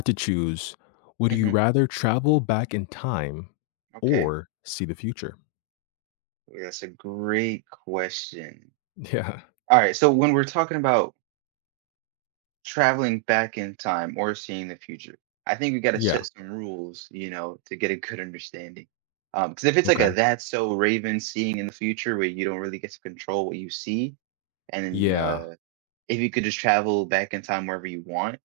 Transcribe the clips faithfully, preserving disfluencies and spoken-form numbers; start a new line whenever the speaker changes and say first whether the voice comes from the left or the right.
left: Had to choose, would you
right: hmm
left: rather travel back in time
right: Okay.
left: or see the future?
right: Yeah, that's a great question.
left: Yeah.
right: All right. So when we're talking about traveling back in time or seeing the future, I think we got to
left: Yeah.
right: set some rules, you know, to get a good understanding. Because if it's like a
left: Okay.
right: that's so Raven seeing in the future where you don't really get to control what you see, and
left: Yeah.
right: uh, if you could just travel back in time wherever you want,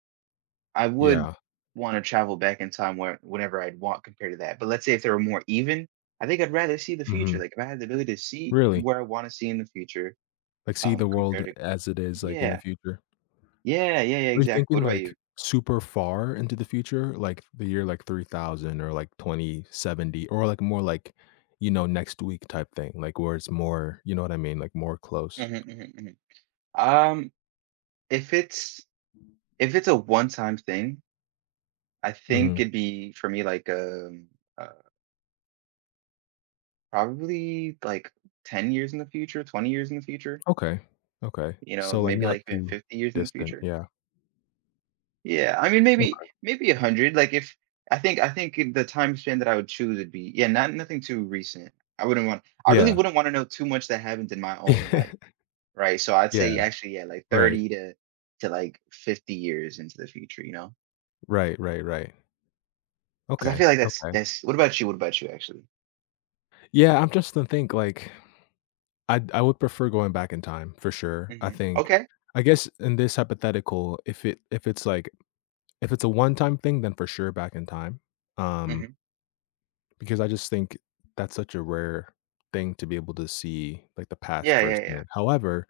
right: I would
left: Yeah.
right: want to travel back in time where whenever I'd want compared to that. But let's say if they were more even, I think I'd rather see the
left: Mhm.
right: future. Like if I had the ability to see
left: Really?
right: where I want to see in the future,
left: Like, see
right: um,
left: the
right: compared
left: world
right: to
left: as it is, like, in the
right: yeah,
left: future?
right: yeah, yeah, yeah,
left: Are you
right: exactly.
left: thinking,
right: What about you?
left: like, super far into the future? Like, the year, like, three thousand, or, like, twenty seventy, or, like, more like, you know, next week type thing, like, where it's more, you know what I mean? Like, more close.
right: hmm hmm hmm Um, if it's if it's a one-time thing, I think
left: Mhm.
right: it'd be for me like um uh, probably like ten years in the future, twenty years in the future.
left: Okay. Okay.
right: You know,
left: So, like,
right: maybe
left: not
right: like even
left: too
right: fifty years in the
left: distant.
right: future.
left: Yeah.
right: Yeah, I mean, maybe
left: Okay.
right: maybe a hundred. Like if I think I think in the time span that I would choose would be yeah, not nothing too recent. I wouldn't want I really
left: Yeah.
right: wouldn't want to know too much that happened in my own life, right? So I'd say
left: Yeah.
right: actually yeah, like
left: Right.
right: thirty to to like fifty years into the future, you know?
left: Right, right, right.
right: Cuz I feel
left: Okay,
right: like that's
left: okay.
right: that's what about you? What about you actually?
left: Yeah, I'm just to think, like, I I would prefer going back in time for sure. I
right: hmm
left: think
right: Okay.
left: I guess in this hypothetical, if it if it's, like if it's a one-time thing, then for sure back in time, um,
right: hmm
left: because I just think that's such a rare thing to be able to see, like, the past
right: Yeah, yeah, yeah.
left: firsthand. However,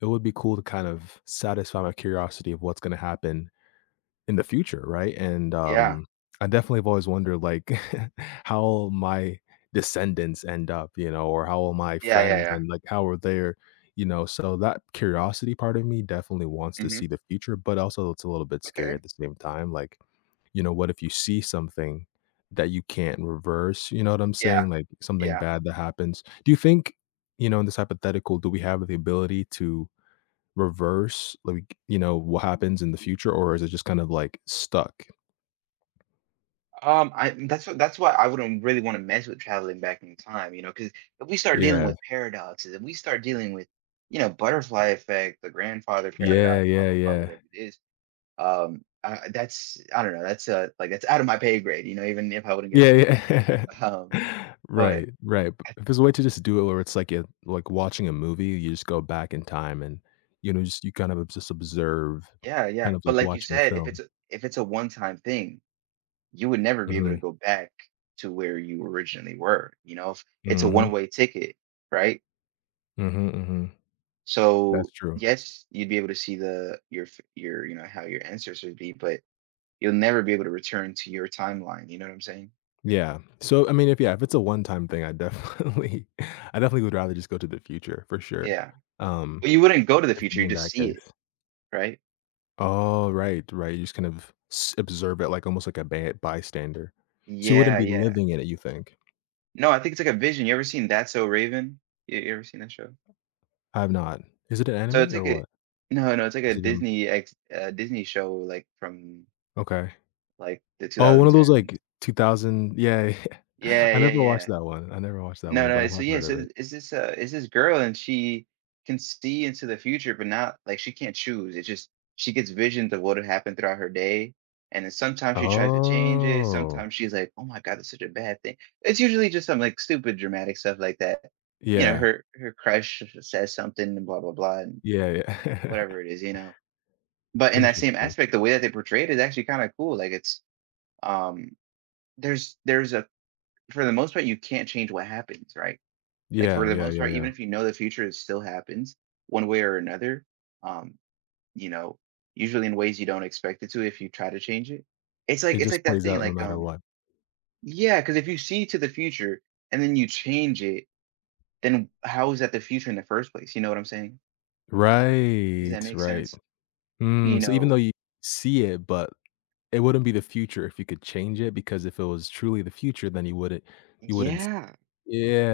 left: it would be cool to kind of satisfy my curiosity of what's gonna happen in the future, right? And,
right: Yeah.
left: um, I definitely have always wondered, like, how my descendants end up, you know, or how will my
right: Yeah,
left: friends
right: yeah,
left: and, like, how are their you know, so that curiosity part of me definitely wants
right: yeah.
left: to
right: hmm
left: see the future, but also it's a little bit scary
right: Okay.
left: at the same time, like, you know, what if you see something that you can't reverse, you know what I'm
right: Yeah.
left: saying? Like, something
right: Yeah.
left: bad that happens. Do you think, you know, in this hypothetical, do we have the ability to reverse, like, you know, what happens in the future, or is it just kind of, like, stuck?
right: Um, I that's what that's why I wouldn't really want to mess with traveling back in time, you know, because if we start dealing
left: Yeah.
right: with paradoxes, if we start dealing with, you know, butterfly effect, the grandfather
left: Yeah,
right: paradox, blah
left: yeah,
right: blah blah,
left: yeah.
right: whatever it is, um, I, that's I don't know, that's uh like that's out of my pay grade, you know, even if I wouldn't get
left: Yeah,
right: paid.
left: yeah.
right: Um, but
left: Right, right, but if there's a way to just do it where it's like you like watching a movie, you just go back in time and, you know, just you kind of just observe,
right: yeah, yeah,
left: kind of
right: but
left: like
right: like you
left: watching a
right: said, if it's
left: film.
right: a, if it's a one time thing, you would never be able to
left: Mhm.
right: go back to where you originally were, you know, if it's a
left: Mhm.
right: one way ticket, right?
left: Mhm, mhm. That's
right: So
left: true.
right: yes, you'd be able to see the your f- your you know how your answers would be, but you'll never be able to return to your timeline. You know what I'm saying?
left: Yeah. So, I mean, if yeah, if it's a one-time thing, I definitely I definitely would rather just go to the future for sure,
right: Yeah.
left: um,
right: Well, you wouldn't go to the
left: if
right: future; you
left: in
right: just
left: that
right: see it,
left: case.
right: right?
left: Oh, right, right, you just kind of s observe it like almost like a bad bystander. So you wouldn't
right: Yeah,
left: be
right: yeah.
left: living in it, you think?
right: No, I think it's like a vision. You ever seen That's So Raven? You, you ever seen that show?
left: I have not. Is it an
right: So it's
left: anime or
right: like a
left: what?
right: no, no, it's like a
left: Is it an
right: Disney ex uh, Disney show like from
left: okay.
right: like the
left: Oh, one of those,
right: two thousand tens.
left: like, two thousand yeah, yeah.
right: Yeah,
left: I
right: yeah,
left: never watched
right: yeah.
left: that one, I never watched that
right: No,
left: one, but
right: no,
left: I
right: so
left: have
right: yeah,
left: heard of
right: so
left: it.
right: is this, uh, is this girl and she can see into the future, but not like she can't choose. It's just she gets visions of what'll happen throughout her day. And then sometimes she tries to change it.
left: Oh.
right: Sometimes she's like, oh my God, that's such a bad thing. It's usually just some like stupid dramatic stuff like that. You know,
left: Yeah.
right: her her crush says something and blah blah blah and
left: Yeah, yeah.
right: whatever it is, you know. But in that same
left: Interesting.
right: aspect, the way that they portray it is actually kind of cool. Like it's um there's there's a for the most part you can't change what happens, right? Like, for
left: Yeah,
right: the
left: yeah,
right: most
left: yeah,
right: part,
left: yeah.
right: even if you know the future, it still happens one way or another, um, you know, usually in ways you don't expect it to if you try to change it. It's like
left: It
right: it's
left: just
right: like that
left: plays
right: thing,
left: out no
right: like,
left: matter
right: um
left: what.
right: yeah. Because if you see to the future and then you change it, then how is that the future in the first place? You know what I'm saying? Does
left: Right,
right: that make
left: right.
right: sense? You
left: Mm, so even though
right: know.
left: you see it, but it wouldn't be the future if you could change it, because if it was truly the future, then you wouldn't you wouldn't s
right: Yeah.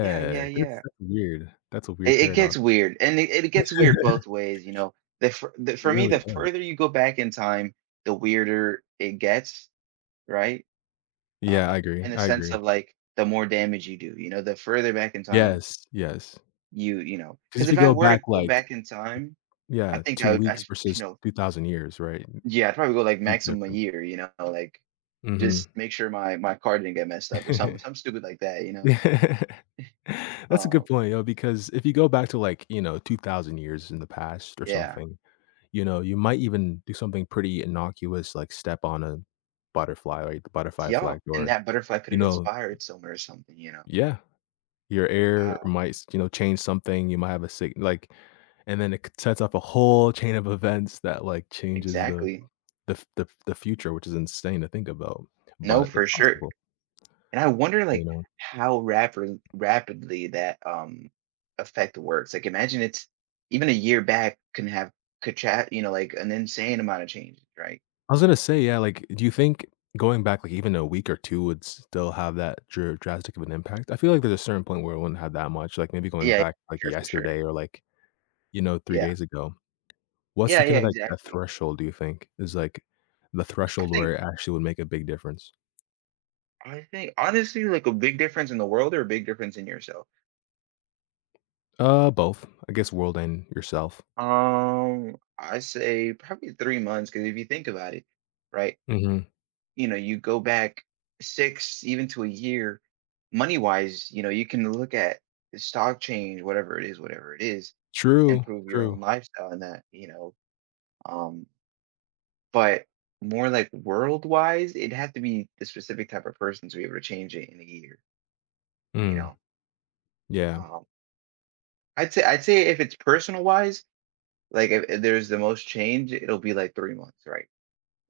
right: Yeah, yeah,
left: that's
right: yeah.
left: that's weird. That's a weird
right: It it
left: paradox.
right: gets weird, and it it gets weird both ways, you know? The fur the
left: It
right: for me,
left: really
right: the
left: does.
right: further you go back in time, the weirder it gets, right?
left: Yeah,
right: Uh,
left: I agree,
right: in a
left: I
right: sense of
left: agree.
right: like the more damage you do, you know, the further back in time
left: Yes, yes.
right: you, you know,
left: Because
right: because
left: if
right: if
left: you
right: I
left: go
right: were to
left: back,
right: go
left: like
right: back in
left: it
right: time, I
left: yeah,
right: think I
left: two
right: would, I,
left: weeks
right: you
left: versus
right: know,
left: two thousand years, right?
right: yeah, I'd probably go like
left: Huge
right: maximum a
left: difference.
right: year, you know, like
left: Mhm.
right: just make sure my my car didn't get messed up or something, something, stupid like that, you know.
left: That's a good
right: Um,
left: point, yo, because if you go back to, like, you know, two thousand years in the past or
right: yeah,
left: something. You know, you might even do something pretty innocuous, like step on a butterfly, right? The butterfly
right: yeah,
left: flag,
right: and
left: or,
right: that butterfly could
left: you
right: have
left: know
right: inspired someone or something, you know.
left: yeah, your
right: Uh,
left: air might s you know, change something, you might have a sick like and then it c sets up a whole chain of events that, like, changes the
right: exactly.
left: the f the f the future, which is insane to think about,
right: No,
left: but it's
right: for sure.
left: possible,
right: And I wonder
left: you
right: like
left: know?
right: how rapid rapidly that um effect works. Like imagine it's even a year back can have could chat, you know, like an insane amount of changes, right?
left: I was gonna say, yeah, like, do you think going back, like, even a week or two would still have that dr drastic of an impact? I feel like there's a certain point where it wouldn't have that much, like, maybe going
right: Yeah, yeah,
left: back,
right: for
left: like,
right: sure, for sure.
left: yesterday or, like, you know, three
right: Yeah.
left: days ago. What's
right: Yeah,
left: the
right: yeah,
left: kind of like a
right: exactly.
left: threshold do you think is like the
right: I
left: threshold where
right: think
left: it actually would make a big difference?
right: I think honestly like a big difference in the world or a big difference in yourself.
left: Uh, both. I guess world and yourself.
right: Um, I say probably three months because if you think about it, right?
left: Mhm.
right: You know you go back six even to a year, money wise, you know, you can look at the stock change whatever it is whatever it is and
left: True,
right: prove your
left: true.
right: own lifestyle and that, you know, um but more like world wise it'd have to be the specific type of person to be able to change it in a year, you
left: Mm,
right: know,
left: yeah,
right: um i'd say i'd say if it's personal wise, like if if there's the most change it'll be like three months right,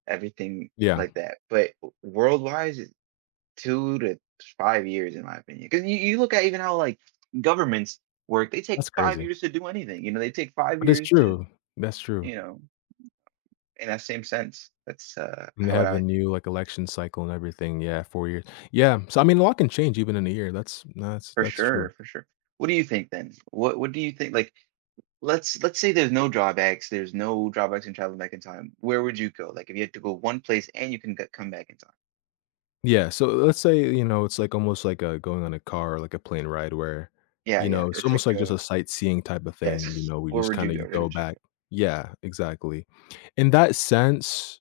right: everything
left: yeah.
right: like that, but world wise two to five years, in my opinion. Because you, you look at even how like governments work, they take
left: That's
right: five
left: crazy.
right: years to do anything. You know, they take five
left: But it's
right: years to,
left: true. That's true.
right: you know, in that same sense. That's uh
left: And they
right: how would
left: have a
right: I think.
left: new, like, election cycle and everything. Yeah, four years. Yeah, so I mean, a lot can change even in a year. That's that's
right: For
left: that's
right: sure,
left: true.
right: for sure. What do you think then? What what do you think? Like let's let's say there's no drawbacks, there's no drawbacks in traveling back in time. Where would you go? Like if you had to go one place and you can get, come back in time.
left: Yeah, so let's say, you know, it's like almost like a going on a car or like a plane ride where,
right: Yeah,
left: you
right: yeah.
left: know, it's
right: It's like
left: almost like just
right: a
left: a sightseeing type of thing, you
right: yes.
left: know, we
right: Where
left: just
right: would you
left: kinda
right: go?
left: you
right: Where
left: go
right: would you go?
left: back yeah, exactly. In that sense,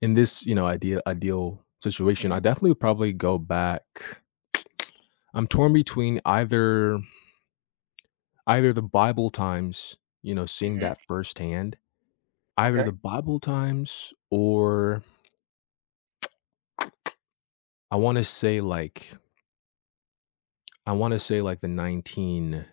left: in this, you know, ideal ideal situation, I
right: hmm
left: definitely would probably go back. I'm torn between either either the Bible times, you know, seeing
right: hmm
left: that firsthand, either the
right: Okay.
left: Bible times or I wanna say like I wanna say like the nineteen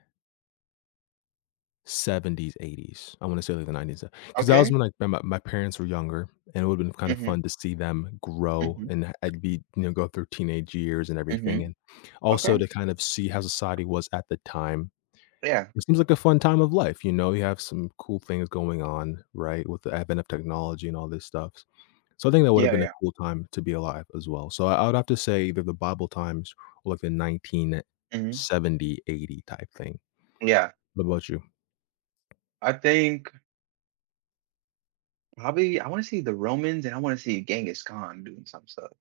left: seventies, eighties. I wanna say like the nineties, because that was
right: Okay.
left: when, like, my my parents were younger, and it would've been kinda
right: hmm
left: fun to see them grow
right: hmm
left: and h I'd be you know, go through teenage years and everything,
right: hmm
left: and also
right: Okay.
left: to kind of see how society was at the time.
right: Yeah.
left: It seems like a fun time of life, you know, you have some cool things going on, right, with the advent of technology and all this stuff. So I think that would've
right: Yeah,
left: been a
right: yeah.
left: cool time to be alive as well. So I I would have to say either the Bible times or like the
right: Mhm.
left: nineteen seventy, eighty type thing.
right: Yeah.
left: What about you?
right: I think probably I wanna see the Romans and I wanna see Genghis Khan doing some stuff.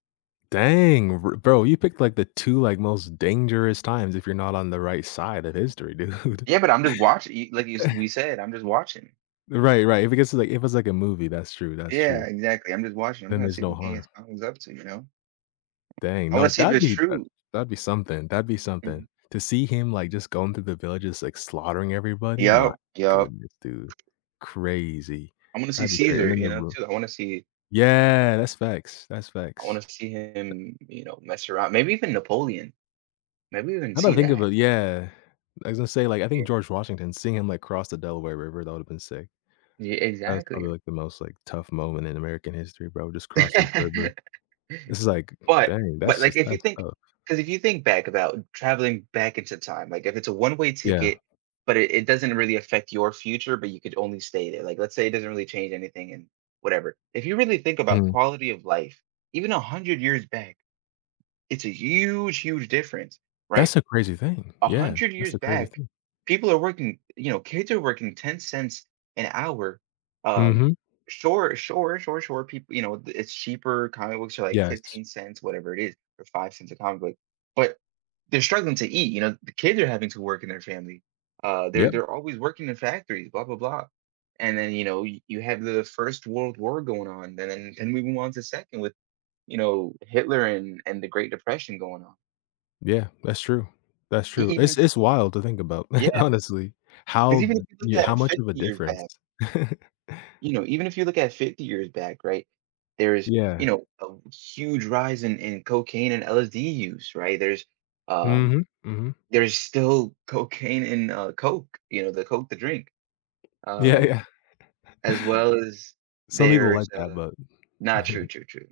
left: Dang, r bro, you picked, like, the two, like, most dangerous times if you're not on the right side of history, dude.
right: Yeah, but I'm just watching like you s we said, I'm just watching.
left: Right, right, if it gets, like if it's like a movie, that's true, that's
right: Yeah,
left: true.
right: exactly. I'm just watching. I'm
left: Then
right: trying to see
left: there's no
right: what
left: harm.
right: Genghis Khan was up to, you know?
left: Dang,
right: I wanna
left: no,
right: see if
left: that'd
right: it's
left: be that
right: true.
left: that'd be something, that'd be
right: Mhm.
left: something. To see him, like, just going through the villages, like, slaughtering everybody, my
right: Yup, yup.
left: goodness, dude. Crazy.
right: I wanna see
left: That'd be crazy. And
right: Caesar,
left: then
right: you
left: the
right: know,
left: room,
right: too. I wanna see
left: yeah, that's facts, that's
right: I wanna
left: facts.
right: see him, you know, mess around. Maybe even Napoleon. Maybe even
left: Now that I don't
right: see
left: think of
right: that.
left: it, yeah. I was gonna say, like, I
right: Yeah.
left: think George Washington, seeing him, like, cross the Delaware River, that would've been sick.
right: Yeah,
left: That's probably,
right: exactly.
left: like, the most, like, tough moment in American history, bro, just crossed the river. It's like,
right: But
left: dang,
right: but,
left: that's
right: like,
left: just
right: if you
left: that's
right: think,
left: tough.
right: because if you think back about traveling back into time, like, if it's a one-way
left: Yeah.
right: ticket, but it it doesn't really affect your future, but you could only stay there, like, let's say it doesn't really change anything and whatever. If you really think about
left: Mhm.
right: quality of life, even a hundred years back, it's a huge, huge difference, right?
left: That's a crazy thing.
right: a
left: Yeah,
right: hundred
left: that's
right: years
left: the crazy
right: back,
left: thing.
right: people are working, you know, kids are working ten cents an hour. Um,
left: Mhm.
right: sure, sure, sure, sure. People, you know, th- it's cheaper. Comic books are like
left: Yes.
right: fifteen cents, whatever it is, or five cents a comic book. But they're struggling to eat. You know, the kids are having to work in their family. Uh, they're
left: Yep.
right: they're always working in factories, blah blah blah. And then you know you, you have the First World War going on, and then then we move on to second with, you know, Hitler and and the Great Depression going on.
left: Yeah, that's true. That's
right: E-
left: true.
right: Even
left: It's it's wild to think about, honestly,
right: Because
left: how
right: even if you look
left: yeah, how
right: at
left: much of
right: fifty
left: a
right: years
left: difference.
right: back, you know, even if you look at fifty years back, right, there's, you
left: Yeah.
right: know, a huge rise in, in cocaine and L S D use, right? There's, um,
left: Mhm, mhm.
right: there's still cocaine in uh, Coke, you know, the Coke, the drink,
left: Yeah,
right: um,
left: yeah.
right: as well as
left: Some people like
right: there's,
left: that,
right: uh,
left: but
right: not true, true, true.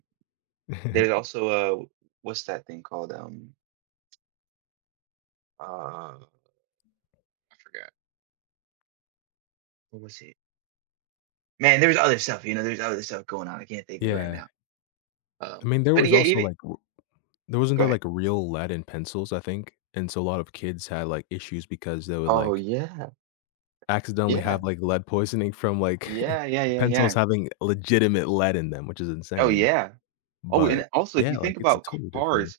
right: There's also, uh, what's that thing called? Um, uh, I forgot. What was it? Man, there's other stuff, you know, there's other stuff going on. I can't think of it right
left: yeah.
right: now.
left: I
right: Um,
left: mean, there
right: but
left: was
right: yeah,
left: also,
right: even,
left: like there wasn't
right: go
left: there,
right: ahead.
left: like, real lead in pencils, I think, and so a lot of kids had, like, issues because they would,
right: Oh,
left: like,
right: yeah.
left: accidentally
right: Yeah.
left: have, like, lead poisoning from, like,
right: Yeah, yeah, yeah, yeah.
left: pencils having legitimate lead in them, which is
right: Oh,
left: insane,
right: yeah. Oh,
left: but
right: and also, if you
left: yeah, like,
right: think
left: it's
right: about
left: totally different.
right: cars,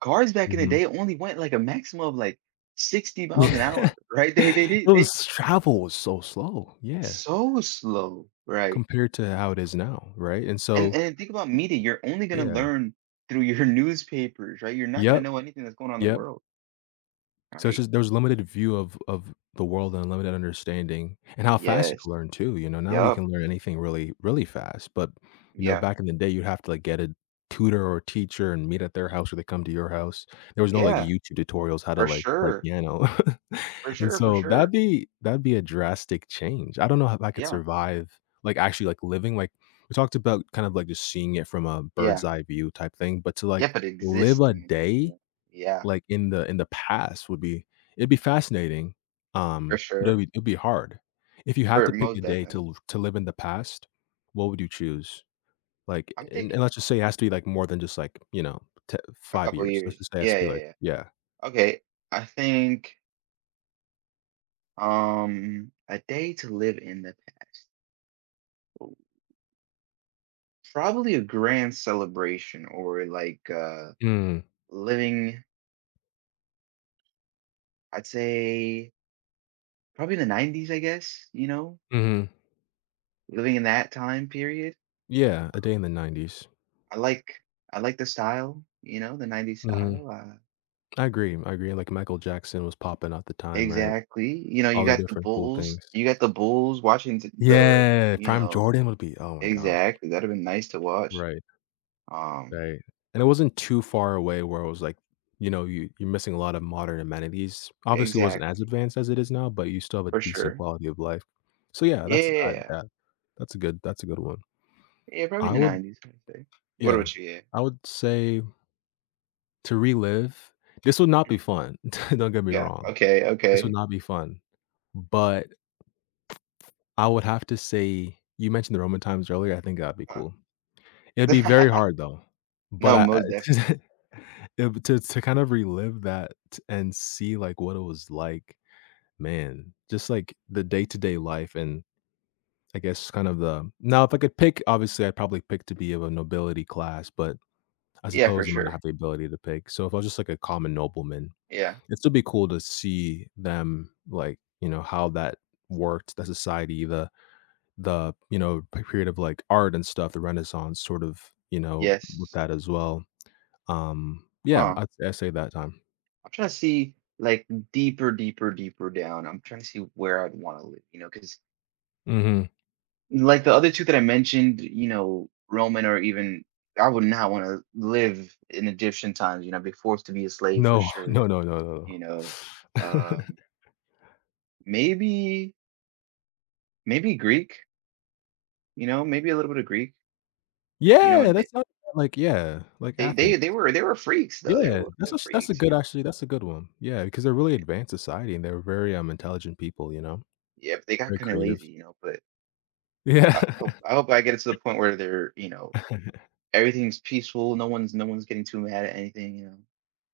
right: cars, back in the
left: Mhm.
right: day only went like a maximum of like sixty miles an
left: Yeah.
right: hour, right? They they they
left: It
right: they
left: was travel was so slow, yeah,
right: so slow, right?
left: compared to how it is now, right? And
right: And
left: so
right: and think about media, you're only gonna
left: yeah.
right: learn through your newspapers, right? You're not gonna
left: Yep,
right: know anything that's going on in the
left: yep.
right: world,
left: So it's
right: right?
left: just there was limited view of of the world and limited understanding and how fast you
right: Yes.
left: can learn too, you know, now we
right: Yup.
left: can learn anything really, really fast, but, you know,
right: Yeah.
left: back in the day, you'd have to, like, get a tutor or teacher and meet at their house or they come to your house. There was no, like,
right: Yeah.
left: YouTube tutorials how to,
right: For
left: like, play
right: sure.
left: piano.
right: For
left: And
right: sure. For
left: so that'd
right: sure.
left: be that'd be a drastic change. I don't know if I could
right: Yeah.
left: survive, like, actually, like, living, like, we talked about kind of, like, just seeing it from a bird's
right: Yeah.
left: eye view type thing, but to, like,
right: Yeah. But
left: live a
right: existing. Yeah.
left: day
right: Yeah.
left: like, in the in the past would be it'd be fascinating,
right: For
left: um, but it would
right: sure.
left: be it would be hard. If you had
right: For
left: to pick
right: most
left: a day to
right: definitely.
left: l to live in the past, what would you choose? Like,
right: I'm
left: and
right: thinking
left: and let's just say it has to be, like, more than just, like, you know, t
right: a
left: five
right: couple
left: years. Let's
right: years.
left: just say it has
right: Yeah,
left: to be,
right: yeah,
left: like
right: yeah.
left: yeah.
right: Okay. I think um a day to live in the past. Probably a grand celebration or like uh
left: Mm,
right: living, I'd say probably in the nineties, I guess, you know,
left: mhm.
right: living in that time period.
left: Yeah, a day in the nineties.
right: I like I like the style, you know, the nineties
left: Mhm.
right: style. Uh
left: I agree, I agree, like, Michael Jackson was popping at the time, right?
right: exactly. You know, you
left: All the
right: got the
left: different cool
right: Bulls,
left: things.
right: you got the Bulls watching the,
left: Yeah,
right: you
left: Prime
right: know,
left: Jordan would be oh my gosh,
right: exactly. That'd have been nice to watch.
left: right.
right: Um,
left: Right, and it wasn't too far away where it was like, you know, you you're missing a lot of modern amenities. Obviously, it wasn't as
right: exactly,
left: advanced as it is now, but you still have a
right: for
left: decent
right: sure.
left: quality of life. So, yeah, that's I
right: Yeah.
left: that that's a good that's a good one.
right: Yeah, probably in
left: I
right: the
left: would
right: nineties, I'd say. What
left: yeah,
right: about you? Yeah.
left: I would say to relive this would not be fun, don't get me
right: Yeah.
left: wrong.
right: Okay,
left: This would
right: okay.
left: not be fun, but I would have to say you mentioned the Roman times earlier, I think that'd be
right: Huh.
left: cool. It'd be very hard though, but
right: No,
left: I I
right: most definitely.
left: it to to kind of relive that and see, like, what it was like, man, just, like, the day-to-day life and I guess kind of the now if I could pick, obviously, I'd probably pick to be of a nobility class, but I
right: Yeah, for
left: suppose you might not have
right: sure.
left: the ability to pick. So if I was just like a common nobleman,
right: Yeah.
left: it'd still be cool to see them, like, you know, how that worked, the society, the the, you know, period of, like, art and stuff, the Renaissance sort of, you know, with
right: Yes.
left: that as well. Um, yeah,
right: Huh.
left: i i say that time.
right: I'm trying to see like deeper, deeper, deeper down. I'm trying to see where I'd want to live, you know, because
left: Mhm.
right: like the other two that I mentioned, you know, Roman or even I would not want to live in Egyptian times, you know, be forced to be a slave for
left: No,
right: sure,
left: no, no, no, no,
right: you know.
left: no.
right: Um, maybe Maybe Greek, you know, maybe a little bit of Greek, you know,
left: Yeah,
right: they
left: that's not like yeah, like
right: they they
left: Athens.
right: they were they were freaks though. They were a
left: Yeah,
right: little bit
left: that's a
right: of
left: that's a
right: freaks, you
left: good
right: know.
left: actually, that's a good one. Yeah, because they're really advanced society and they're very, um, intelligent people, you know?
right: Yeah, but they got
left: Very
right: kind of
left: creative.
right: lazy, you know, but
left: Yeah.
right: I hope I hope I get it to the point where they're, you know, everything's peaceful, no one's no one's getting too mad at anything, you know.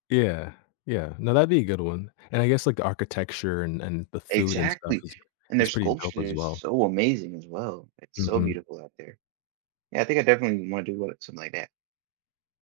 left: Yeah, yeah. No, that'd be a good one. And I guess, like, the architecture and and the food and stuff
right: Exactly.
left: is
right: And their
left: is pretty dope
right: sculpture
left: as
right: is
left: well.
right: so amazing as well. It's so
left: Mhm.
right: beautiful out there. Yeah, I think I definitely want to do what, something like that.